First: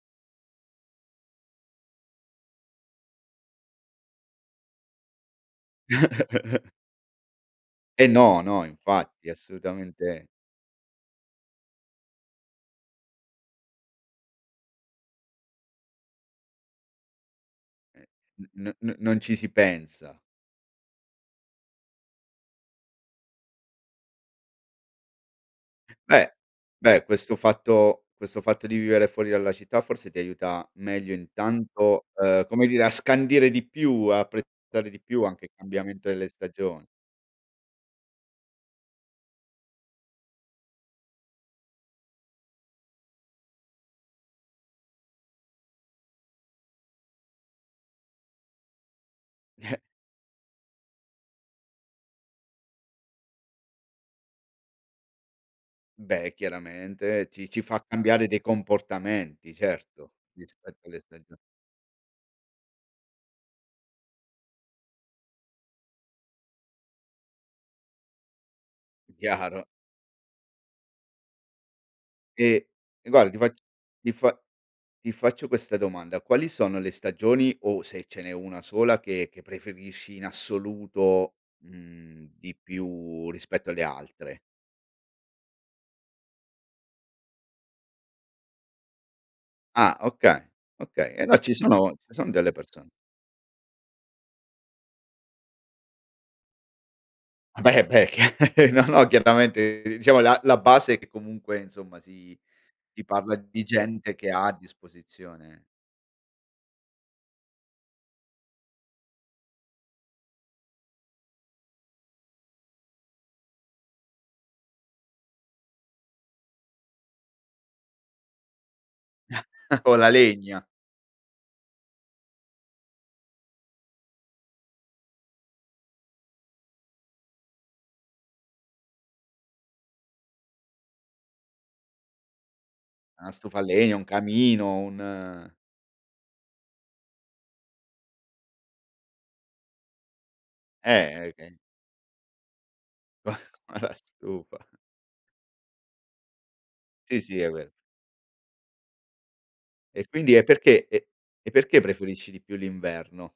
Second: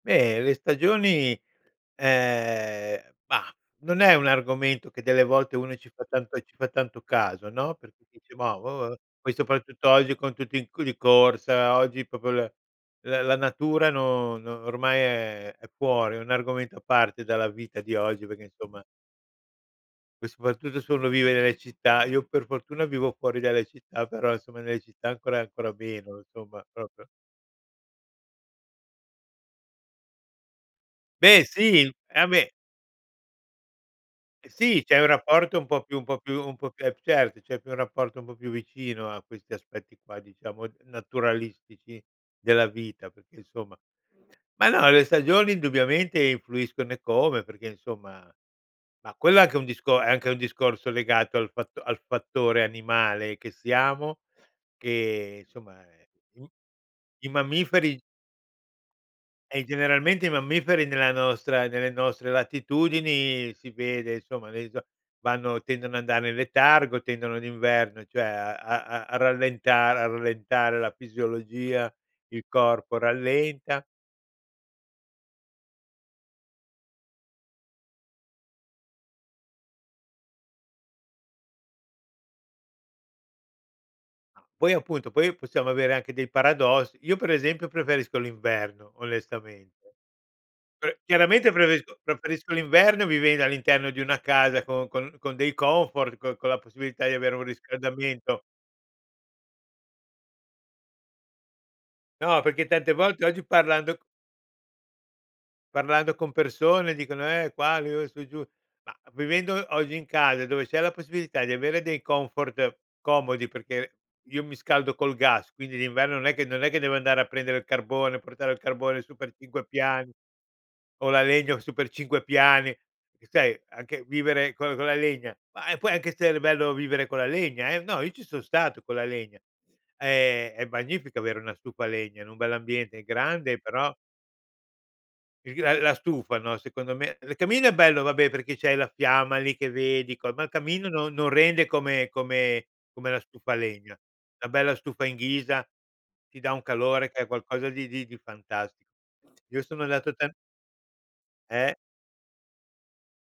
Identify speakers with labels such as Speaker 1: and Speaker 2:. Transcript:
Speaker 1: Beh, le stagioni ehm bah, non è un argomento che delle volte uno ci fa tanto ci fa tanto caso, no, perché
Speaker 2: Eh,
Speaker 1: dice.
Speaker 2: no,
Speaker 1: "Mah,
Speaker 2: no,
Speaker 1: boh",
Speaker 2: infatti
Speaker 1: poi soprattutto oggi
Speaker 2: assolutamente
Speaker 1: con tutti in di corsa, oggi proprio la la la natura no no ormai è è fuori, è un argomento a parte dalla vita di
Speaker 2: Eh,
Speaker 1: oggi perché insomma
Speaker 2: n-n-non ci si pensa.
Speaker 1: e soprattutto se uno vive nelle città. Io per fortuna vivo fuori dalle città, però insomma nelle città ancora, ancora meno
Speaker 2: Beh,
Speaker 1: insomma,
Speaker 2: beh.
Speaker 1: proprio.
Speaker 2: Questo fatto questo fatto di vivere fuori dalla città forse ti aiuta meglio
Speaker 1: Beh sì il
Speaker 2: intanto,
Speaker 1: ah
Speaker 2: ehm,
Speaker 1: beh
Speaker 2: come dire a scandire di più, a
Speaker 1: Eh sì,
Speaker 2: apprezzare
Speaker 1: c'è
Speaker 2: di
Speaker 1: un
Speaker 2: più anche il
Speaker 1: rapporto un po' più un
Speaker 2: cambiamento
Speaker 1: po'
Speaker 2: delle
Speaker 1: più un po' più
Speaker 2: stagion
Speaker 1: eh certo, c'è più un rapporto un po' più vicino a questi aspetti qua, diciamo, naturalistici della vita, perché insomma ma no le stagioni indubbiamente influiscono eccome, perché insomma ma quello è anche un
Speaker 2: Eh.
Speaker 1: discor è anche un discorso legato al fatto al fattore animale che siamo, che insomma è
Speaker 2: Beh, eh,
Speaker 1: uhm,
Speaker 2: chiaramente
Speaker 1: i
Speaker 2: ci ci fa
Speaker 1: mammiferi
Speaker 2: cambiare dei comportamenti
Speaker 1: eh,
Speaker 2: certo
Speaker 1: generalmente i mammiferi
Speaker 2: rispetto le
Speaker 1: nella
Speaker 2: stagio
Speaker 1: nostra nelle nostre latitudini si vede, insomma [unintelligible] vanno tendono andare in letargo, tendono d'inverno, cioè a-a-a
Speaker 2: Chiaro.
Speaker 1: rallentar a rallentare la fisiologia, il
Speaker 2: E
Speaker 1: corpo
Speaker 2: e guarda ti fac
Speaker 1: rallenta.
Speaker 2: ti fa ti faccio questa domanda: quali sono le stagioni o se ce n'è una sola che che preferisci in assoluto, mhmm, di più rispetto alle altre?
Speaker 1: Poi appunto, poi possiamo avere anche dei paradossi. Io per esempio preferisco l'inverno, onestamente.
Speaker 2: Ah, oka
Speaker 1: Eh,
Speaker 2: okay; eh no
Speaker 1: chiaramente
Speaker 2: ci sono
Speaker 1: preferisco
Speaker 2: ci son delle
Speaker 1: preferisco
Speaker 2: persone
Speaker 1: l'inverno vivendo all'interno di una casa con con con dei comfort con con la possibilità di avere un
Speaker 2: Eh beh, eh beh è chia
Speaker 1: riscaldamento.
Speaker 2: no, no, chiaramente diciamo la la base è che comunque, insomma, si
Speaker 1: No, perché tante
Speaker 2: si
Speaker 1: volte
Speaker 2: parla
Speaker 1: oggi
Speaker 2: d di
Speaker 1: parlando
Speaker 2: gente che ha a disposizione
Speaker 1: parlando con persone dicono: "Eh qua, io e su e giù"; ma vivendo oggi in casa, dove c'è la possibilità di avere dei comfort comodi, perché io mi scaldo col gas, quindi d'inverno non è che non è che devo andare a prendere il carbone, portare il carbone su per 5
Speaker 2: O la
Speaker 1: piani
Speaker 2: legna!
Speaker 1: o la legna su per 5 piani. Eh sai anche vivere con con la legna, ma, eh, poi può anche essere bello vivere con la legna eh! No, io ci son stato con la legna. È è magnifico avere una stufa a legna in un bell'ambiente
Speaker 2: A stufa
Speaker 1: grande,
Speaker 2: a
Speaker 1: però
Speaker 2: legna, un camino, un
Speaker 1: Il gra ehm, la stufa, no, secondo me il camino è bello vabbè perché c'hai la fiamma lì che vedi, co ma il camino
Speaker 2: Eh,
Speaker 1: non
Speaker 2: eh
Speaker 1: non
Speaker 2: okay.
Speaker 1: rende come come come la stufa a
Speaker 2: Ma la
Speaker 1: legna. Una
Speaker 2: stufa.
Speaker 1: bella stufa in ghisa ti dà un calore che
Speaker 2: Sì,
Speaker 1: è
Speaker 2: sì è
Speaker 1: qualcosa
Speaker 2: quel
Speaker 1: di di di fantasti Io sono
Speaker 2: E
Speaker 1: andato tan
Speaker 2: quindi e perché e e perché
Speaker 1: Eh!
Speaker 2: preferisci di più l'inverno?